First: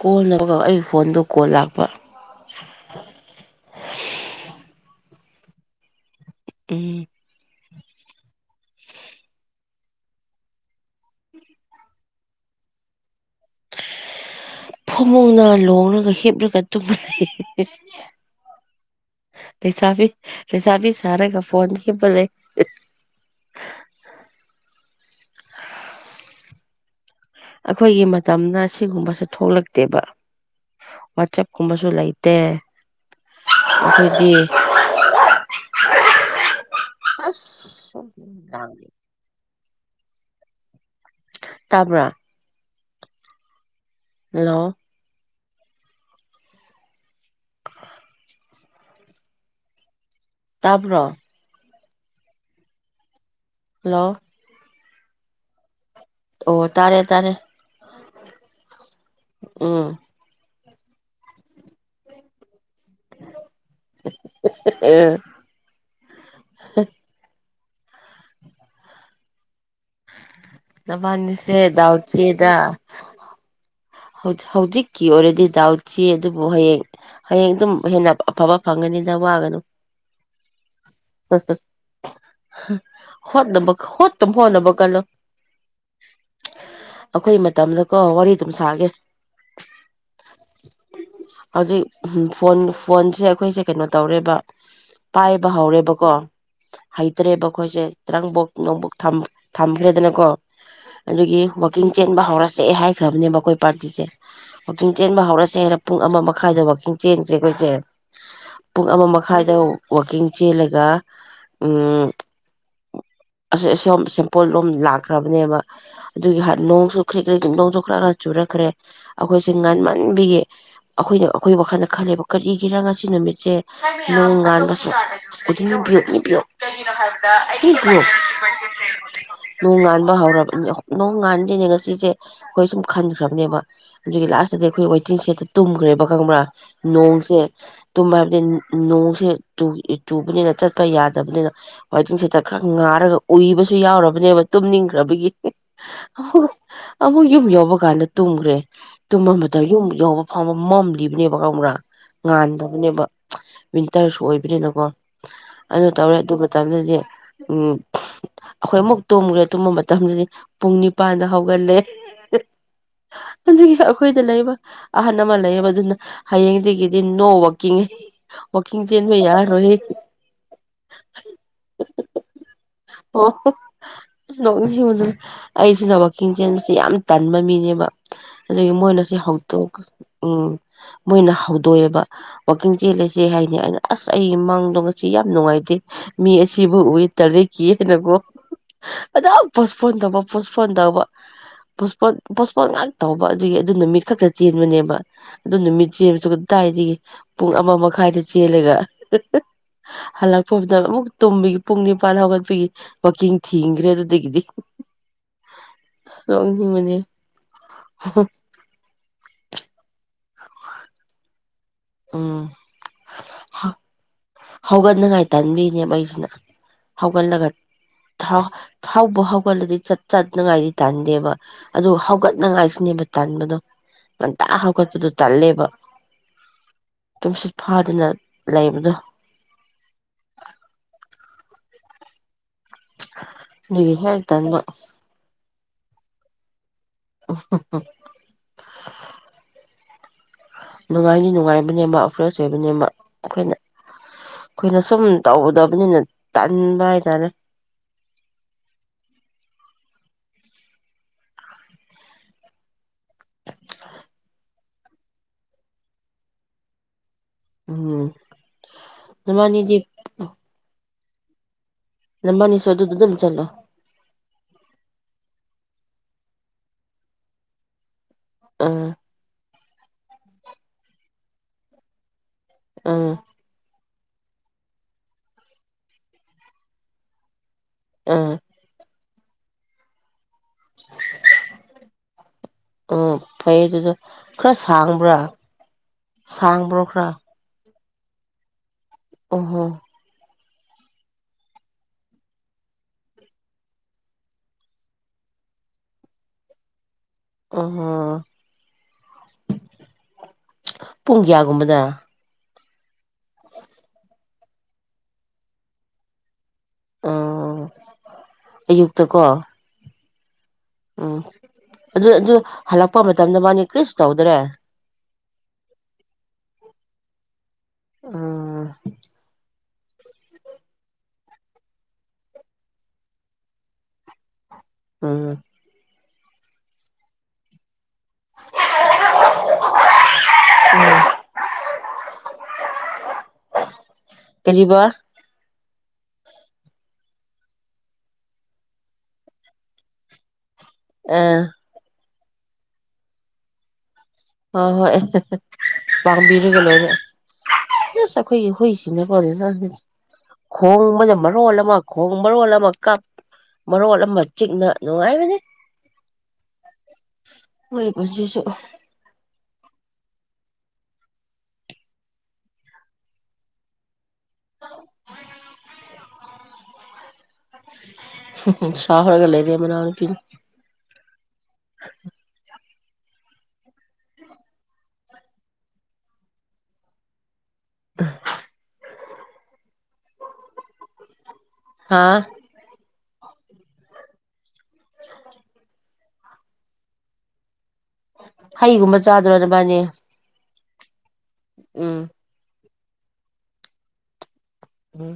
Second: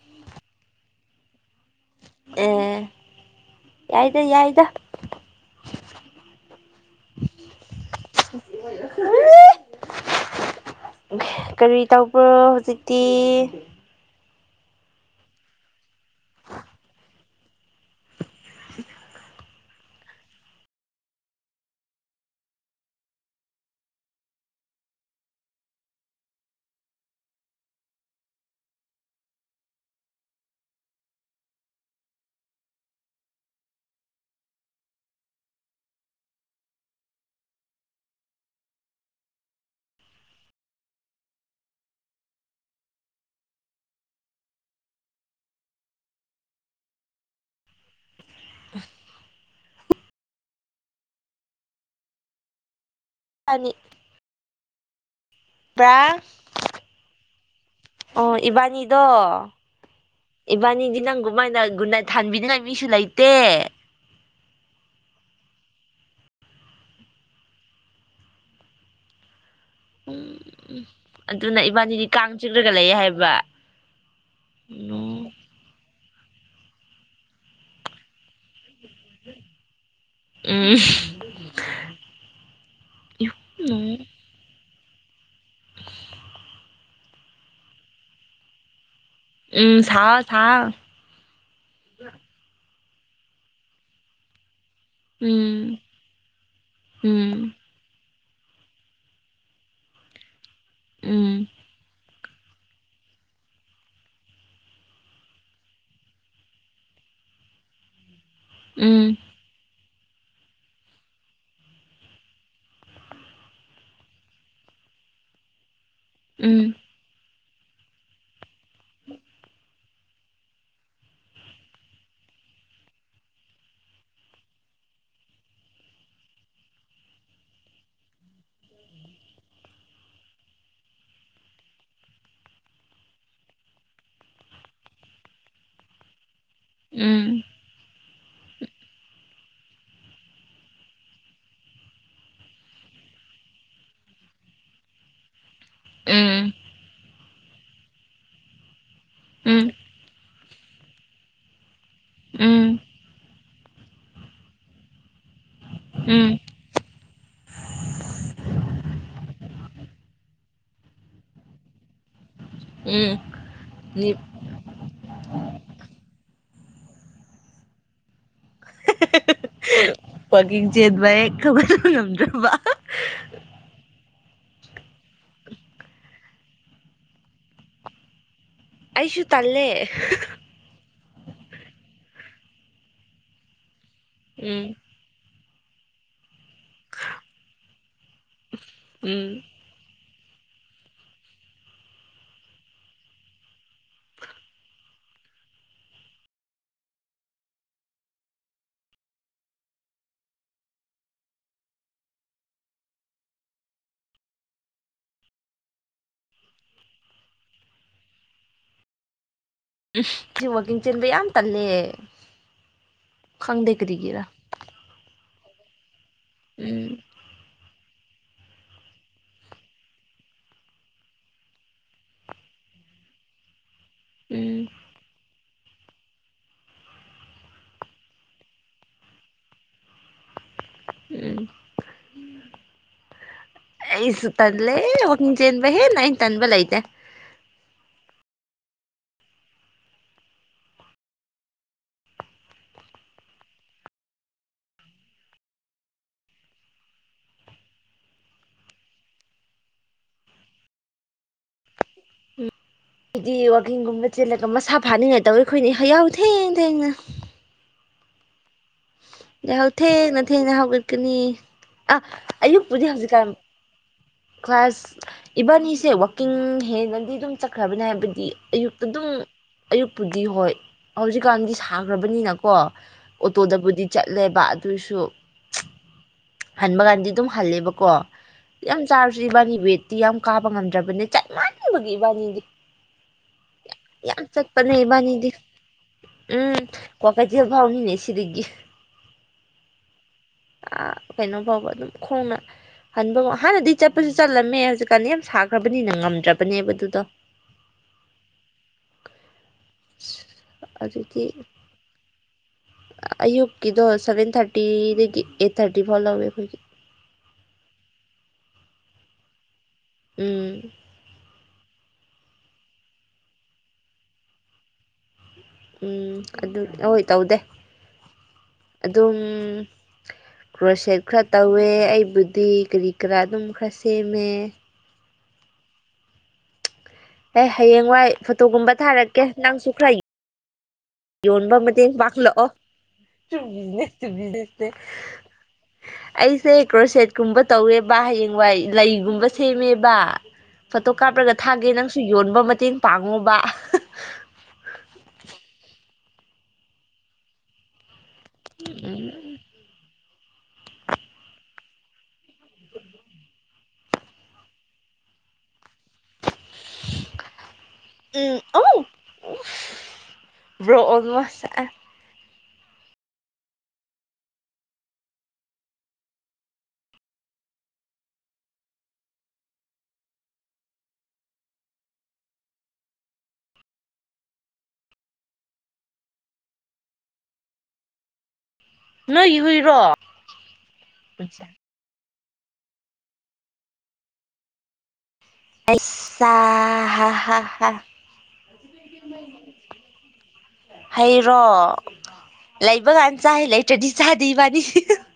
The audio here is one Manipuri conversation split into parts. ꯀꯣꯜ ꯑꯩ ꯐꯣꯟꯗꯣ ꯀꯣꯜ ꯂꯥꯛꯄ ꯑꯦ ꯌꯥꯏꯗ ꯌꯥꯏꯗ ꯎꯝ ꯀꯔꯤ ꯇꯧꯕ꯭ꯔꯣ ꯍꯧꯖꯤꯛꯇꯤ ꯐꯃꯨꯡꯅ ꯂꯣꯡꯂꯒ ꯍꯤꯞꯂꯒ ꯇꯨꯝꯕ ꯂꯩ ꯂꯩꯁꯥꯕꯤ ꯂꯩꯁꯥꯕꯤ ꯁꯥꯔꯒ ꯐꯣꯟꯅ ꯍꯤꯞꯄ ꯂꯩ ꯑꯩꯈꯣꯏꯒꯤ ꯃꯇꯝꯅ ꯁꯤꯒꯨꯝꯕꯁꯦ ꯊꯣꯛꯂꯛꯇꯦꯕ ꯋꯥꯆꯞꯀꯨꯝꯕꯁꯨ ꯂꯩꯇꯦ ꯑꯩꯈꯣꯏꯗꯤ ꯑꯁ ꯇꯥꯕ꯭ꯔ ꯍꯂꯣ ꯑ ꯇꯕ ꯏꯕꯥꯅꯤ ꯍꯜꯂꯣ ꯕ꯭ꯔꯥ ꯑꯣ ꯇꯥꯔꯦ ꯇꯔꯦ ꯑꯣ ꯏꯕꯥꯅꯤ ꯗꯣ ꯏꯕꯥꯅꯤ ꯏꯗꯤ ꯅꯪꯒꯨꯝ ꯃꯥꯏꯅꯒꯨꯅ ꯊꯥꯟꯕꯤꯅꯤꯡꯉ ꯃꯤꯁꯨ ꯂꯩꯇ [inaudible] ꯎꯝ ꯎꯝ ꯅꯕꯥꯅꯤꯁꯦ ꯑꯗꯨꯅ ꯗꯥꯎ ꯏꯕꯥꯅꯤꯗꯤ ꯀꯥꯡ ꯆꯦꯗ ꯆꯤꯛꯂꯒ ꯂꯩꯌꯦ ꯍꯥꯏꯕ ꯍꯧꯖꯤꯛꯀꯤ ꯎꯝ ꯑꯣꯏꯔꯦꯗꯤ ꯗꯥꯎ ꯁꯤ ꯑꯗꯨꯕꯨ ꯍꯌꯦꯡ ꯍꯌꯦꯡ ꯑꯗꯨꯝ ꯍꯦꯟꯅ ꯑꯐꯕ ꯐꯪꯒꯅꯤꯗ ꯋꯥꯒꯅꯨ ꯎꯝ ꯍꯣꯠ ꯅꯝꯕ ꯍꯣꯠ ꯍꯣ ꯅꯕ ꯀꯂꯣ ꯑꯩꯈꯣꯏ ꯃꯇꯝꯗꯀꯣ ꯋꯥꯔꯤ ꯑꯗꯨꯝ ꯁꯥꯒꯦ ꯎꯝ ꯁꯥꯑꯣ ꯁꯥꯑꯣ ꯍꯧꯖꯤꯛ ꯐꯣꯟ ꯐꯣꯟꯁꯦ ꯑꯩꯈꯣꯏꯁꯦ ꯀꯩꯅꯣ ꯇꯧꯔꯦꯕ ꯎꯝ ꯄꯥꯏꯕꯍꯥꯎꯔꯦꯕ ꯀꯣ ꯎꯝ ꯍꯩꯇꯔꯦꯕꯈꯣꯁꯦ ꯇ꯭ꯔꯪꯕꯣꯛ ꯅꯣꯡꯕꯣꯛ ꯊꯝꯈ꯭ꯔꯦꯗꯅꯀꯣ ꯑꯗꯨꯒꯤ ꯎꯝ ꯋꯥꯀꯤꯡ ꯆ ꯆꯦꯟꯕ ꯍꯧꯔꯁꯦ ꯍꯥꯏꯈ꯭ꯔꯕꯅꯦꯕ ꯑꯩꯈꯣꯏ ꯄꯥꯔꯇꯤꯁꯦ ꯋꯥꯛꯀꯤꯡ ꯆꯦꯟꯕ ꯍꯧꯔꯁꯦ ꯍꯥꯏꯅ ꯄꯨꯡ ꯑꯃ ꯃꯈꯥꯏꯗꯣ ꯋꯥꯛꯀꯤꯡ ꯆꯦꯟꯈ꯭ꯔꯦ ꯑꯩꯈꯣꯏꯁꯦ ꯄꯨꯡ ꯑꯃ ꯎꯝ ꯃꯈꯥꯏꯗ ꯋꯥꯀꯤꯡ ꯆꯂꯒ ꯑꯗꯨꯒ ꯑꯁꯤ ꯑꯁꯝ ꯁꯄꯣꯠ ꯂꯣꯝ ꯂꯥꯛꯈ꯭ꯔꯕꯅꯦꯕ ꯑꯗꯨꯒꯤ ꯎꯝ ꯅꯣꯡꯁꯨꯨꯈ ꯂꯧꯗꯣ ꯈꯔ ꯈꯔ ꯆꯨꯔꯛꯈ꯭ꯔꯦ ꯑꯩꯈꯣꯏ ꯁꯤ ꯉꯟꯃꯟ ꯕꯤꯌꯦ ꯑꯈꯣꯏꯅ ꯑꯈꯣꯏ ꯋꯥꯈꯜꯗ ꯈꯜꯂꯦꯕ ꯀꯔꯤꯒꯤꯔꯥ ꯉꯁꯤ ꯅꯨꯃꯤꯠꯁꯦ ꯅꯣꯡꯉꯥꯟꯕꯁꯨ [unintelligible] ꯅꯣꯡ ꯉꯥꯟꯕ ꯍꯧꯔꯕꯅꯤ ꯅꯣꯡ ꯉꯥꯟꯗꯦꯅꯦ ꯉꯁꯤꯁꯦ ꯑꯩꯈꯣꯏ ꯁꯨꯝ ꯈꯟꯈ꯭ꯔꯕꯅꯦꯕ ꯑꯗꯨꯒꯤ ꯂꯥꯁꯇꯗꯤ ꯑꯩꯈꯣꯏ ꯋꯦꯇꯤꯡ ꯁꯦꯠꯇ ꯇꯨꯝꯈ꯭ꯔꯦꯕ ꯈꯪꯕ꯭ꯔꯥ ꯎꯝ ꯅꯣꯡꯁꯦ ꯇꯨꯝ ꯍꯥꯏꯕꯗꯤ ꯅꯣꯡꯁꯦ ꯆꯨꯕꯅꯤꯅ ꯆꯠꯄ ꯌꯥꯗꯕꯅꯤꯅ ꯋꯥꯏꯇꯤꯡ ꯁꯦꯠꯇ ꯈꯔ ꯉꯥꯔꯒ ꯎꯏꯕꯁꯨ ꯌꯥꯎꯔꯕꯅꯦꯕ ꯇꯨꯝꯅꯤꯡꯈ꯭ꯔꯕꯒꯤ ꯑ ꯎꯝ ꯑꯃꯛ ꯌꯨꯝ ꯌꯧꯕ ꯀꯥꯟꯗ ꯇꯨꯝꯒꯔ꯭ꯦ ꯇꯨꯝꯃꯗ ꯎꯝ ꯌꯨꯝꯨꯛ ꯌꯧꯕ [unintelligible] ꯃꯝꯂꯤꯕꯅꯦꯕꯀ ꯑꯃꯨꯔꯥ [unintelligible] ꯎꯝ ꯉꯥꯟꯗꯕꯅꯦꯕ ꯋꯤꯟꯇꯔꯁꯨ ꯑꯣꯏꯕꯅꯤꯅꯀꯣ ꯑꯗꯨ ꯎꯝ ꯇꯧꯔꯦ ꯎꯝ ꯑꯗꯨ ꯃꯇꯝꯗꯗꯤ ꯎꯝ ꯑꯩꯈꯣꯏ ꯑꯃꯨꯛ ꯇꯨꯝꯃꯨꯔꯦ ꯇꯨꯝꯕ ꯃꯇꯝꯗꯗꯤ ꯄꯨꯡ ꯅꯤꯄꯥꯟꯗ ꯍꯧꯒꯠꯂꯦ ꯎꯝ ꯑꯗꯨꯒꯤ꫰ꯑꯩꯈꯣꯏꯗ ꯂꯩꯕ ꯑꯍꯜ ꯑꯃ ꯂꯩꯌꯦꯕ ꯑꯗꯨꯅ ꯍꯌꯦꯡ ꯗꯤ ꯅꯣ ꯋꯥꯀꯤꯡ ꯋꯥꯛꯀꯤꯡ ꯆꯦꯟꯕ ꯌꯥꯔꯔꯣꯏꯍꯦ ꯋꯥꯋꯥꯛꯀꯤꯡ ꯆꯦꯟꯕ ꯍꯦꯛ ꯍꯧꯒꯠꯄ ꯉꯝꯗ꯭ꯔꯕ ꯑꯣ ꯅꯣꯛꯅꯤꯡꯕ ꯑꯩꯁꯤꯅ ꯋꯥꯛꯀꯤꯡ ꯆꯦꯟꯕꯁꯦ ꯌꯥꯝ ꯇꯟꯕ ꯃꯤꯅꯦꯕ ꯑꯗꯒꯤ ꯃꯣꯏꯅ ꯁꯤ ꯑꯩꯁꯨ ꯍꯧꯗꯣꯛ ꯇꯜꯂꯦ ꯎꯝ ꯃꯣꯏꯅ ꯍꯧꯗꯣꯛꯑꯦꯕ ꯋꯥꯛꯀꯤꯡ ꯆꯦꯜꯂꯁꯦ ꯍꯥꯏꯅꯤ ꯑꯩꯅ ꯑꯁ ꯑꯩ ꯎꯝ ꯃꯡꯗꯣ ꯉꯁꯤ ꯌꯥꯝ ꯅꯨꯡꯉꯥꯏ ꯃꯤ ꯁꯤꯕꯨ ꯑꯣꯏꯣꯏ ꯇꯔ [unintelligible] ꯀꯦꯅꯒꯣ ꯎꯝ ꯑꯗꯨꯝ ꯄꯣꯁꯄꯣꯟ ꯇꯧꯕ ꯄꯣꯁꯄꯣꯟ ꯇꯧꯕ ꯄꯄꯣꯟ ꯄꯣꯁꯄꯣꯟ ꯉꯥꯛ ꯇꯧꯕ ꯑꯗꯨꯒꯤ ꯑꯗꯨ ꯅꯨꯃꯤꯠ ꯈꯛꯇ ꯆꯦꯟꯕꯅꯦꯕ ꯑꯗꯨ ꯅꯨꯃꯤꯠ ꯆꯦꯟꯕꯁꯨ ꯄꯣꯁꯠꯄꯣꯟ ꯉꯛ ꯇꯧꯕ ꯑꯗꯨꯒꯤ ꯑꯗꯨ ꯅꯨꯃꯤꯠ ꯈꯛꯇ ꯆꯦꯟꯕꯅꯦꯕ ꯑꯗꯨ ꯅꯨꯃꯤꯠ ꯆꯦꯜꯂꯁꯨ ꯀꯗꯥꯏꯗꯒꯤ ꯄꯨꯡ ꯑꯃ ꯃꯈꯥꯏꯗ ꯆꯦꯜꯂꯒ ꯍꯜꯂꯛꯄꯗ ꯑꯃꯨꯛ ꯇꯨꯝꯃꯤꯒꯤ ꯄꯨꯡ ꯅꯤꯄꯥꯟ ꯍꯧꯒꯠ ꯋꯥꯛꯀꯤꯡ ꯊꯤꯡꯈ꯭ꯔꯦ ꯑꯗꯨꯗꯒꯤꯗꯤ ꯂꯧꯣꯛꯅꯤꯡꯕꯅꯦ ꯁꯤ ꯋꯥꯀꯤꯡ ꯆꯦꯟꯕ ꯌꯥꯝ ꯇꯟ ꯑꯦ ꯎꯝ ꯈꯪꯗꯦ ꯀꯔꯤꯒꯤꯔꯥ ꯇꯟꯕꯤꯅꯦꯕꯩꯁꯅ ꯎꯝ ꯍꯧꯒꯜꯂꯒꯠ ꯥꯊꯥꯎꯕ ꯍꯧꯒꯠꯂꯗꯤ ꯆꯠ ꯆꯠꯅꯉꯥꯏꯗꯤ ꯇꯥꯟꯗꯦꯕ ꯑꯗꯨ ꯍꯧꯒꯠꯅꯉꯥꯏꯁꯤꯅꯦꯕ ꯇꯟꯕꯗꯣ ꯉꯟꯇꯥ ꯎꯝ ꯍꯧꯒꯠꯄꯗꯨ ꯇꯜꯂꯦꯕ ꯇꯨꯝꯁꯤꯠ ꯐꯥꯗꯅ ꯂꯩꯕꯗꯣ ꯎ [unintelligible] ꯑꯗꯨꯒꯤ ꯍꯦꯛ ꯑꯩꯁꯨ ꯇꯟꯕ ꯇꯟꯂꯦ ꯋꯥꯛꯀꯤꯡ ꯆꯦꯟ ꯍꯦ ꯅ ꯏꯟ ꯇꯟꯕꯂꯥꯏꯇ ꯎ [unintelligible] ꯅꯨꯡꯉꯥꯏꯅꯤ ꯅꯨꯡꯉꯥꯏꯕꯅꯦꯕ ꯐ꯭ꯔꯦꯁ ꯑꯣꯏꯕꯅꯦꯕ ꯑꯩꯈꯣꯏꯅ ꯑꯩꯈꯣꯏꯅ ꯁꯨꯝ ꯇꯧꯒꯗꯕꯅꯤꯅ ꯇꯟꯕ ꯍꯥꯏꯇꯥꯔꯦ ꯍꯥꯏꯗꯤ ꯋꯥꯛꯀꯤꯡꯒꯨꯝꯕ ꯆꯦꯜꯂꯒ ꯃꯁꯥ ꯐꯥꯅꯤꯡꯉꯥꯏ ꯇꯧꯏ ꯑꯩꯈꯣꯏꯅ ꯍꯌꯥꯎ ꯊꯦꯡ ꯊꯦꯡꯅ ꯎꯝ ꯌꯥ ꯅꯕꯥꯅꯤꯗꯤ ꯊꯦ ꯅꯊꯦ ꯌꯥꯍ ꯀ ꯅꯤ ꯑ ꯅꯕꯥꯅꯤꯁꯨ ꯑꯌꯨꯛꯄꯨꯗꯤ ꯑꯗꯨꯗ ꯑꯗꯨꯝ ꯍꯧꯖꯤꯛꯀꯥꯟ ꯆꯠꯂꯣ ꯀ꯭ꯂꯥꯁ ꯏꯕꯥꯟꯅꯤꯁꯦ ꯍꯦꯟꯅꯗꯤ ꯑꯗꯨꯝ ꯆꯠꯈ꯭ꯔꯕꯅꯦ ꯍꯥꯏꯕ ꯌ ꯎꯝ ꯑꯗꯨꯝ ꯑꯌꯨꯛꯄꯨꯗꯤ ꯍꯣꯏ ꯍꯧꯖꯤꯛꯀꯥꯟꯗꯤ ꯁꯥꯈ꯭ꯔꯕꯅꯤꯅ ꯀ ꯎꯝ ꯕꯨꯗꯤ ꯆꯠꯂꯦꯕ ꯑꯗꯨꯁꯨ ꯍꯟꯕ ꯀꯥꯟꯗꯤ ꯑꯗꯨꯝ ꯍꯜꯂꯦꯕ ꯀꯣ ꯎꯝ ꯌꯥꯝ ꯆꯥꯁꯤꯕꯥꯅꯤꯕꯦꯇꯤ ꯌꯥꯝ ꯀꯥꯕ ꯉꯝꯗ꯭ꯔꯕꯅꯦ ꯆꯠ ꯃꯥꯟꯅꯕꯒꯤ ꯏꯕꯥꯅꯤꯗꯤ ꯎꯝ ꯐꯩꯌꯦ ꯑꯗꯨꯗꯣ ꯌꯥꯝ ꯈꯔ ꯆꯠꯄꯅꯦ ꯁꯥꯡꯕ꯭ꯔꯥ ꯏꯕꯥꯅꯤꯗꯤ ꯎꯝ ꯁꯥꯡꯕ꯭ꯔꯣ ꯀꯣ ꯀꯩꯊꯦꯜ ꯐꯥꯎꯅꯤꯅꯦ ꯁꯤꯔꯤꯗꯒꯤ ꯑꯍꯣ ꯑ ꯀꯩꯅꯣ ꯐꯥꯎꯕ ꯑꯗꯨꯝ ꯈꯣꯡꯅ ꯍꯟꯕ ꯍꯥꯟꯅꯗꯤ ꯆꯠꯄꯁꯨ ꯆꯠꯂꯝꯃꯦ ꯍꯧꯖꯤꯛꯀꯥꯟꯗꯤ ꯌꯥꯝ ꯁꯥꯈ꯭ꯔꯕꯅꯤꯅ ꯉꯝꯗ꯭ꯔꯕꯅꯦꯕ ꯑꯗꯨꯗꯣ ꯑꯣ ꯄꯨꯡ ꯑꯗꯨꯗꯤ ꯀꯌꯥꯒꯨꯝꯕꯗ ꯑꯌꯨꯛꯀꯤꯗꯣ ꯁꯚꯦꯟ ꯊꯥꯔꯇꯤꯗꯒꯤ ꯑꯩꯠ ꯊꯥꯔꯇꯤ ꯐꯥꯎ ꯂꯧꯋꯦ ꯑꯩꯈꯣꯏꯒꯤ ꯑꯣ ꯑꯌꯨꯛꯇꯀꯣ ꯎꯝ ꯎꯝ ꯑꯗꯨ ꯑꯗꯨ ꯍꯜꯂꯛꯄ ꯃꯇꯝꯗ ꯃꯥꯅꯤ ꯀ꯭ꯔꯤꯁꯨ ꯇꯧꯗ꯭ꯔꯦ ꯎꯝ ꯑꯗꯨ ꯍꯣꯏ ꯇꯧꯗꯦ ꯎꯝ ꯑꯗꯨꯝ ꯭ꯔꯣ ꯁꯦꯠ ꯈꯔ ꯇꯧꯋꯦ ꯑꯩꯕꯨꯗꯤ ꯀꯔꯤ ꯀꯔꯥ ꯑꯗꯨꯝ ꯈꯔ ꯁꯦꯝꯃꯦ ꯑꯥ ꯑꯦ ꯍꯌꯦꯡꯋꯥꯏ ꯐꯣꯇꯣꯒꯨꯝꯕ ꯊꯥꯔꯛꯀꯦ ꯅꯪꯁꯨ ꯈꯔ ꯎꯝ ꯌꯣꯟꯕ ꯃꯇꯦꯡ ꯄꯥꯡꯠꯂꯛꯑꯣ ꯆꯗꯦ ꯀꯔꯤꯕ ꯑꯩꯁꯦ ꯀꯒ꯭ꯔꯣꯁꯦꯠꯀꯨꯝꯕ ꯇꯧꯋꯦꯕ ꯍꯌꯦꯡꯋꯥꯏ ꯂꯩꯒꯨꯝꯕ ꯁꯦꯝꯃꯦꯕ ꯐꯣꯇꯣ ꯀꯥꯞꯔꯒ ꯑꯥ ꯊꯥꯒꯦ ꯅꯪ ꯁꯨ ꯌꯣꯟꯕ ꯃꯇꯦꯡ ꯄꯥꯡꯉꯨꯕ ꯂꯕꯤꯔꯒꯦꯔ ꯍ ꯍꯣꯏꯁꯤꯅ ꯎꯝ ꯄꯔꯦꯅ ꯈꯣꯡꯕꯅ ꯃꯔꯣꯜ ꯑꯃ ꯈꯣꯡ ꯃꯔꯣꯜ ꯑꯃ ꯀꯞ ꯃꯔꯣꯜ ꯑꯃ ꯆꯤꯛꯅ ꯅꯨꯡꯉꯥꯏꯕꯅꯤ ꯍꯣꯏ ꯄꯨꯖꯤꯁꯨ ꯭ꯔꯣꯡ ꯑꯣꯣꯅꯃꯁ ꯑ ꯍ ꯁ ꯍꯔꯒ ꯂꯩꯗꯦ ꯃꯅ ꯄ ꯑ ꯅꯣꯏ ꯍꯨꯏꯔꯣ ꯑ ꯑꯁ ꯍ ꯍ ꯍ ꯍꯩꯒꯨꯝꯕ ꯆꯥꯗ꯭ꯔꯣ ꯅꯕꯟꯅꯤ ꯑꯣ ꯍꯩꯔꯣ ꯂꯩꯕ ꯀꯥꯟ ꯆꯥꯏꯦ ꯂꯩꯇ꯭ꯔꯗꯤ ꯆꯥꯗꯤ ꯎꯝ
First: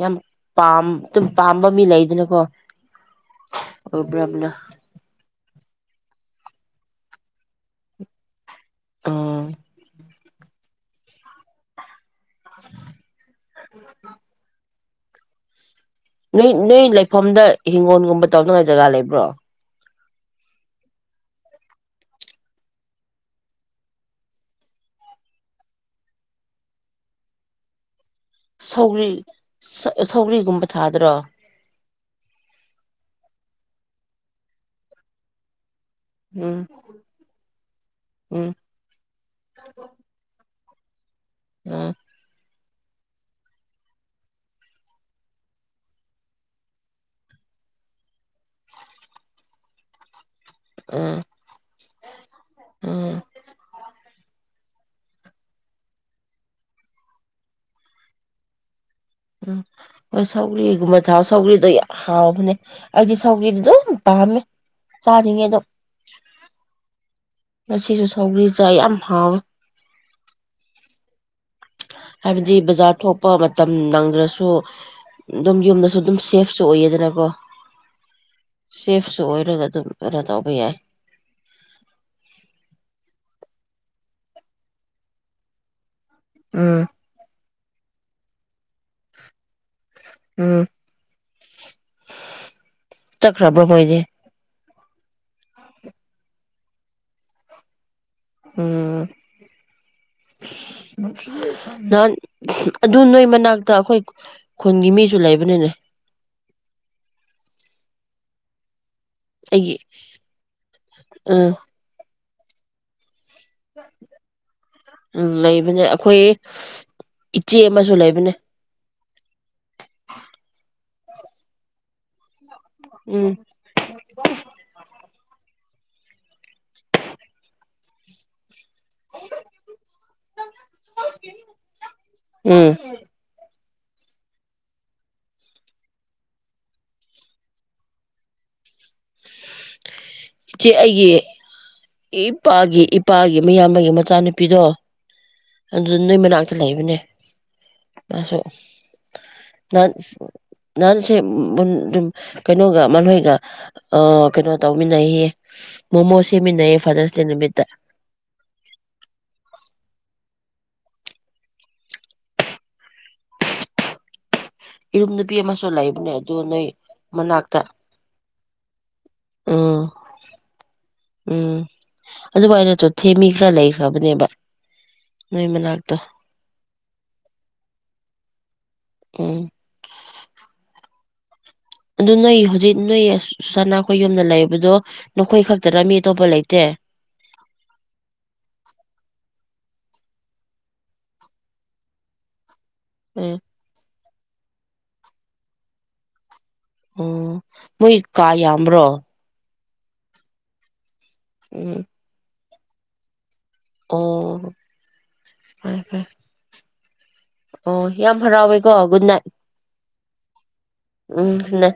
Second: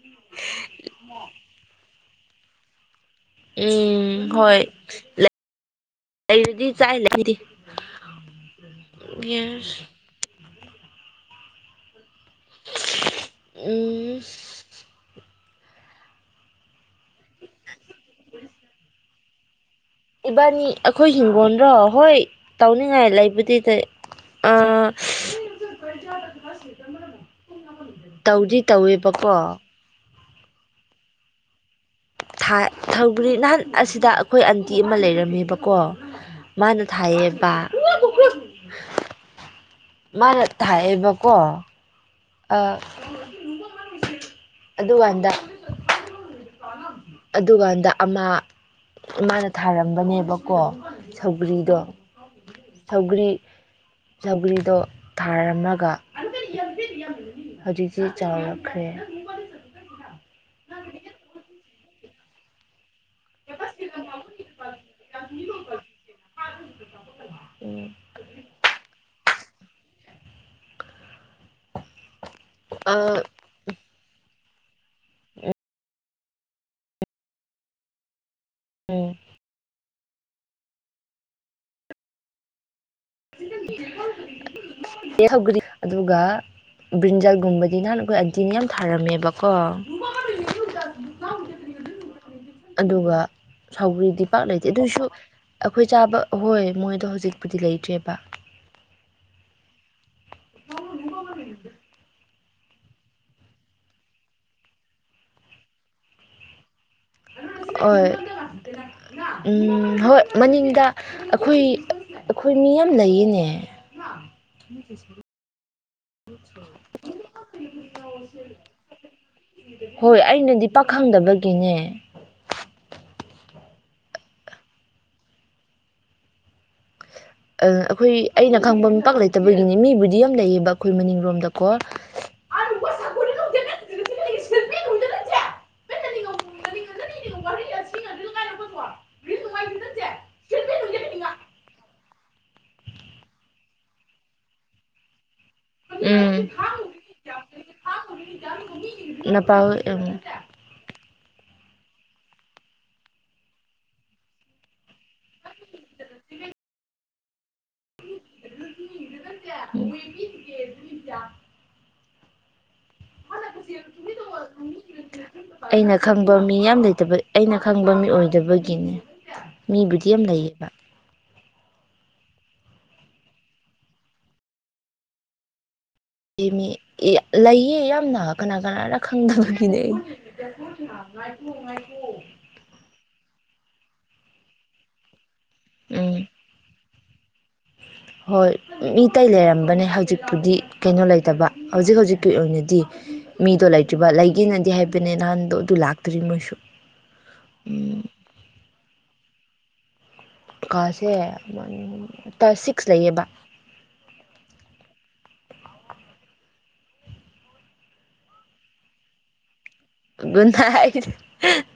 ꯌꯥꯝ ꯄꯥꯝ ꯑꯗꯨꯝ ꯄꯥꯝꯕ ꯃꯤ ꯂꯩ ꯑꯗꯨꯅꯀꯣ ꯎꯝ ꯍꯣꯏ ꯂꯩꯔꯗꯤ ꯆꯥꯏ ꯂꯩꯗꯤ ꯕꯤꯍꯔ ꯇꯥꯕꯥ ꯉꯝꯗꯔꯦ [inaudible] ꯎꯝ ꯅꯣꯏ ꯅꯣꯏ ꯂꯩꯐꯝꯗ ꯍꯤꯡꯒꯣꯜꯒꯨꯝꯕ ꯇꯧꯅꯉꯥꯏ ꯖꯒꯥ ꯂꯩꯕ꯭ꯔꯣ ꯏꯕꯥꯅꯤ ꯑꯩꯈꯣꯏ ꯍꯤꯡꯒꯣꯟꯜꯗ꯭ꯔꯣ ꯍꯣꯏ ꯇꯧꯅꯤꯡꯉꯥꯏ ꯂꯩꯕꯨꯗꯤꯗꯤ ꯑ ꯇꯧꯗꯤ ꯇꯧꯋꯦꯕꯀꯣ ꯁꯧꯒꯔꯤꯒꯨꯝꯕ ꯊꯥꯗ꯭ꯔꯣ ꯊꯧꯕꯔꯤ ꯅꯍꯥꯟ ꯑꯁꯤꯗ ꯑꯩꯈꯣꯏ ꯑꯟꯇꯤ ꯑꯃ ꯂꯩꯔꯝꯃꯦꯕꯀꯣ ꯎꯝ ꯃꯥꯅ ꯊꯌꯦꯕ ꯎꯝ ꯃꯥ ꯊꯥꯏꯌꯦꯕ ꯀ ꯎꯝ ꯑꯗꯨꯀꯥꯟꯗ ꯑꯗꯨꯀꯥꯟꯗ ꯑꯃ ꯃꯥꯥꯅ ꯊꯥꯔꯝꯕꯅꯦꯕ ꯀꯣ ꯎꯝ ꯁꯧꯒꯔꯤꯗ ꯎꯝ ꯁꯧꯒꯔꯤ ꯆꯧꯒ꯭ꯔꯤꯗꯣ ꯊꯥꯔꯝꯃꯒ ꯍꯧꯖꯤꯛꯁꯤ ꯆꯥꯎꯔꯛꯈ꯭ꯔꯦ ꯎꯝ ꯍꯣꯏ ꯁꯧꯒ꯭ꯔꯤꯒꯨꯝꯕ ꯊꯥꯎ ꯁꯧꯒ꯭ꯔꯤꯗꯣ ꯌꯥꯝ ꯍꯥꯎꯕꯅꯦ ꯑꯩꯗꯤ ꯁꯧꯒꯤꯔꯤꯗꯣ ꯄꯥꯝꯃꯦ ꯆꯥꯅꯤꯡꯉꯦ ꯑꯗꯨꯣ ꯎꯝ ꯉꯁꯤꯁꯨ ꯁꯧꯒ꯭ꯔꯤ ꯆꯥꯏ ꯌꯥꯝ ꯍꯥꯎꯋꯦ ꯍꯥꯏꯕꯗꯤ ꯕꯖꯥꯔ ꯊꯣꯛꯄ ꯎꯝ ꯃꯇꯝ ꯅꯪ ꯑꯗꯨꯗꯁꯨ ꯑꯗꯨꯝ ꯌꯨꯝꯗꯁꯨ ꯑꯗꯨꯝ ꯁꯦꯐꯁꯨ ꯑꯣꯏꯌꯦꯗꯅꯀꯣ ꯁꯦꯐꯁꯨ ꯑꯣꯏꯔꯒ ꯑꯗꯨꯝ ꯈꯔꯥ ꯇꯥꯎꯕꯤꯌꯥ ꯑꯦ ꯁꯧꯒꯗꯤ ꯑꯗꯨꯒ ꯎꯝ ꯭ꯔꯤꯟꯖꯜꯒꯨꯝꯕꯗꯤ ꯑꯗꯨ ꯊꯥꯔꯝꯃꯦꯕꯀꯣ ꯎꯝ ꯑꯗꯨꯒ ꯆꯠꯈ꯭ꯔꯕ꯭ꯔꯣ ꯃꯣꯏꯗꯤ ꯁꯧꯒ꯭ꯔꯤꯗꯤ ꯄꯥꯛ ꯂꯩꯇꯦ ꯑꯗꯨꯑꯣꯏꯁꯨ ꯑꯩꯈꯣꯏ ꯆꯥꯕ ꯍꯣꯏ ꯃꯣꯏꯗꯣ ꯍꯧꯖꯤꯛꯄꯨꯗꯤ ꯂꯩꯇ꯭ꯦꯕ ꯎꯝ ꯅꯥꯟ ꯑꯗꯨ ꯅꯣꯏ ꯃꯅꯥꯛꯇ ꯑꯩꯈꯣꯏ ꯈꯨꯟꯒꯤ ꯃꯤꯁꯨ ꯂꯩꯕꯅꯤꯅꯦ ꯑꯩꯒꯤ ꯑꯣꯏꯣꯏ ꯍꯣꯏ ꯃꯅꯤꯡꯗ ꯎꯝ ꯑꯩꯈꯣꯏ ꯑꯩꯈꯣꯏ ꯃꯤ ꯌꯥꯝ ꯂꯩꯌꯦꯅꯦ ꯎ ꯂꯩ ꯑꯩꯈꯣꯏ ꯏꯆꯦ ꯑꯃꯁꯨ ꯂꯩ ꯑꯗꯨꯅꯦ ꯍꯣꯏ ꯑꯩꯅꯗꯤ ꯄꯥꯈꯪꯗꯕꯒꯤꯅꯦ ꯎꯝ ꯑ ꯑꯩꯈꯣꯏ ꯑꯩꯅ ꯈꯥꯡꯕꯄꯥꯛ ꯂꯩꯇꯕꯒꯤꯅꯤ ꯃꯤꯕꯨꯗꯤ ꯂꯩꯌꯦꯕꯕꯥ ꯑꯩꯈꯣꯏ ꯃꯅꯤꯡꯂꯣꯝꯗꯀꯣ ꯎꯝ ꯏ ꯏꯄꯥꯒꯤ ꯏꯄꯥꯒꯤ ꯃꯤꯌꯥꯝ ꯑꯃꯒꯤꯒꯤ ꯃꯆꯥꯅꯨꯄꯤꯗꯣ ꯑꯗꯨꯗ ꯅꯣꯏ ꯎꯝ ꯃꯅꯥꯛꯇ ꯂꯩꯕꯅꯦ ꯃꯥꯁꯨ ꯅꯄꯥ ꯍꯣꯏ ꯅꯍꯥꯟ ꯎꯝ ꯅꯍꯥꯟꯁꯦ ꯑꯗꯨꯝ ꯀꯩꯅꯣꯒ ꯃꯣꯏꯒ ꯀꯩꯅꯣ ꯇꯧꯃꯤꯟꯅꯩꯌꯦ ꯃꯣꯃꯣ ꯁꯦꯝꯃꯤꯟꯅꯩꯌꯦ ꯐꯥꯗꯔꯁ ꯗꯦ ꯅꯨꯃꯤꯠꯇ ꯠꯇꯣꯏ ꯀꯦ ꯛꯇꯥ ꯍꯂꯃꯤ ꯏꯔꯨꯝ ꯅꯨꯄꯤ ꯑꯃꯁꯨ ꯇꯣ ꯑꯩꯅ ꯂꯩꯕꯅꯦ ꯑꯗꯨ ꯈꯪꯕ ꯃꯤ ꯅꯣꯏ ꯌꯥꯝ ꯂꯩꯇꯕ ꯑꯩꯅ ꯃꯅꯥꯛꯇ ꯈꯪꯕ ꯃꯤ ꯑꯣꯏ ꯑꯗꯨꯕꯒꯤꯅꯦ ꯎꯝ ꯎꯝ ꯑꯗꯨꯕꯨ ꯑꯩꯅꯁꯨ ꯊꯦꯝꯃꯤ ꯈꯔ ꯂꯩꯈ꯭ꯔꯕꯅꯦꯕ ꯅꯣꯏ ꯃꯅꯥꯛꯇ ꯑꯦ ꯃꯤ ꯂꯩꯌꯦ ꯌꯥꯝꯅ ꯀꯅꯥ ꯀꯅꯥꯅ ꯎꯝ ꯈꯪꯗꯕꯅꯤꯅꯦ ꯑꯩ ꯄꯨꯅ ꯑꯗꯨ ꯅꯣꯏ ꯍꯧꯖꯤꯛ ꯅꯣꯏ ꯁꯅ ꯑꯩꯈꯣꯏ ꯌꯨꯝꯗ ꯂꯩꯌꯦꯕꯗꯣ ꯑꯩꯈꯣꯏ ꯈꯛꯇꯗꯃꯤ ꯎꯝ ꯑꯇꯣꯞꯄ ꯂꯩꯇꯦ ꯍꯣꯏ ꯃꯤ ꯇ ꯂꯩꯔꯝꯕꯅꯦ ꯍꯧꯖꯤꯛꯄꯨꯗꯤ ꯀꯩꯅꯣ ꯂꯩꯇꯕ ꯍꯧꯖꯤꯛ ꯍꯧꯖꯤꯛꯀꯤ ꯑꯣꯏꯅꯗꯤ ꯎꯝ ꯃꯤ ꯇꯣ ꯂꯩꯥꯏ ꯇ꯭ꯔꯤꯕ ꯂꯩꯒꯦꯅꯗꯤ ꯍꯥꯏꯕꯅꯦ ꯅꯍꯥꯟꯗꯣ ꯑꯗꯨ ꯂꯥꯛꯇꯔꯤ ꯃꯣꯏꯁꯨ ꯑꯣ ꯃꯣꯏ ꯎꯝ ꯀꯥ ꯌꯥꯝ꯭ꯔꯣ ꯀꯥ ꯁꯤ ꯎꯝ [unintelligible] ꯄꯥ ꯁꯤꯛꯁ ꯂꯩꯌꯦꯕ ꯑꯣ ꯄꯩ ꯄꯦꯏ ꯑꯣ ꯌꯥꯝ ꯍꯔꯥꯎꯋꯦꯀꯣ ꯒꯨꯗ ꯅꯥꯏꯠ ꯀꯟꯒꯟ ꯍꯥꯏ [inaudible] ꯎꯝ ꯒꯨꯗ ꯅꯥꯏꯠ꯫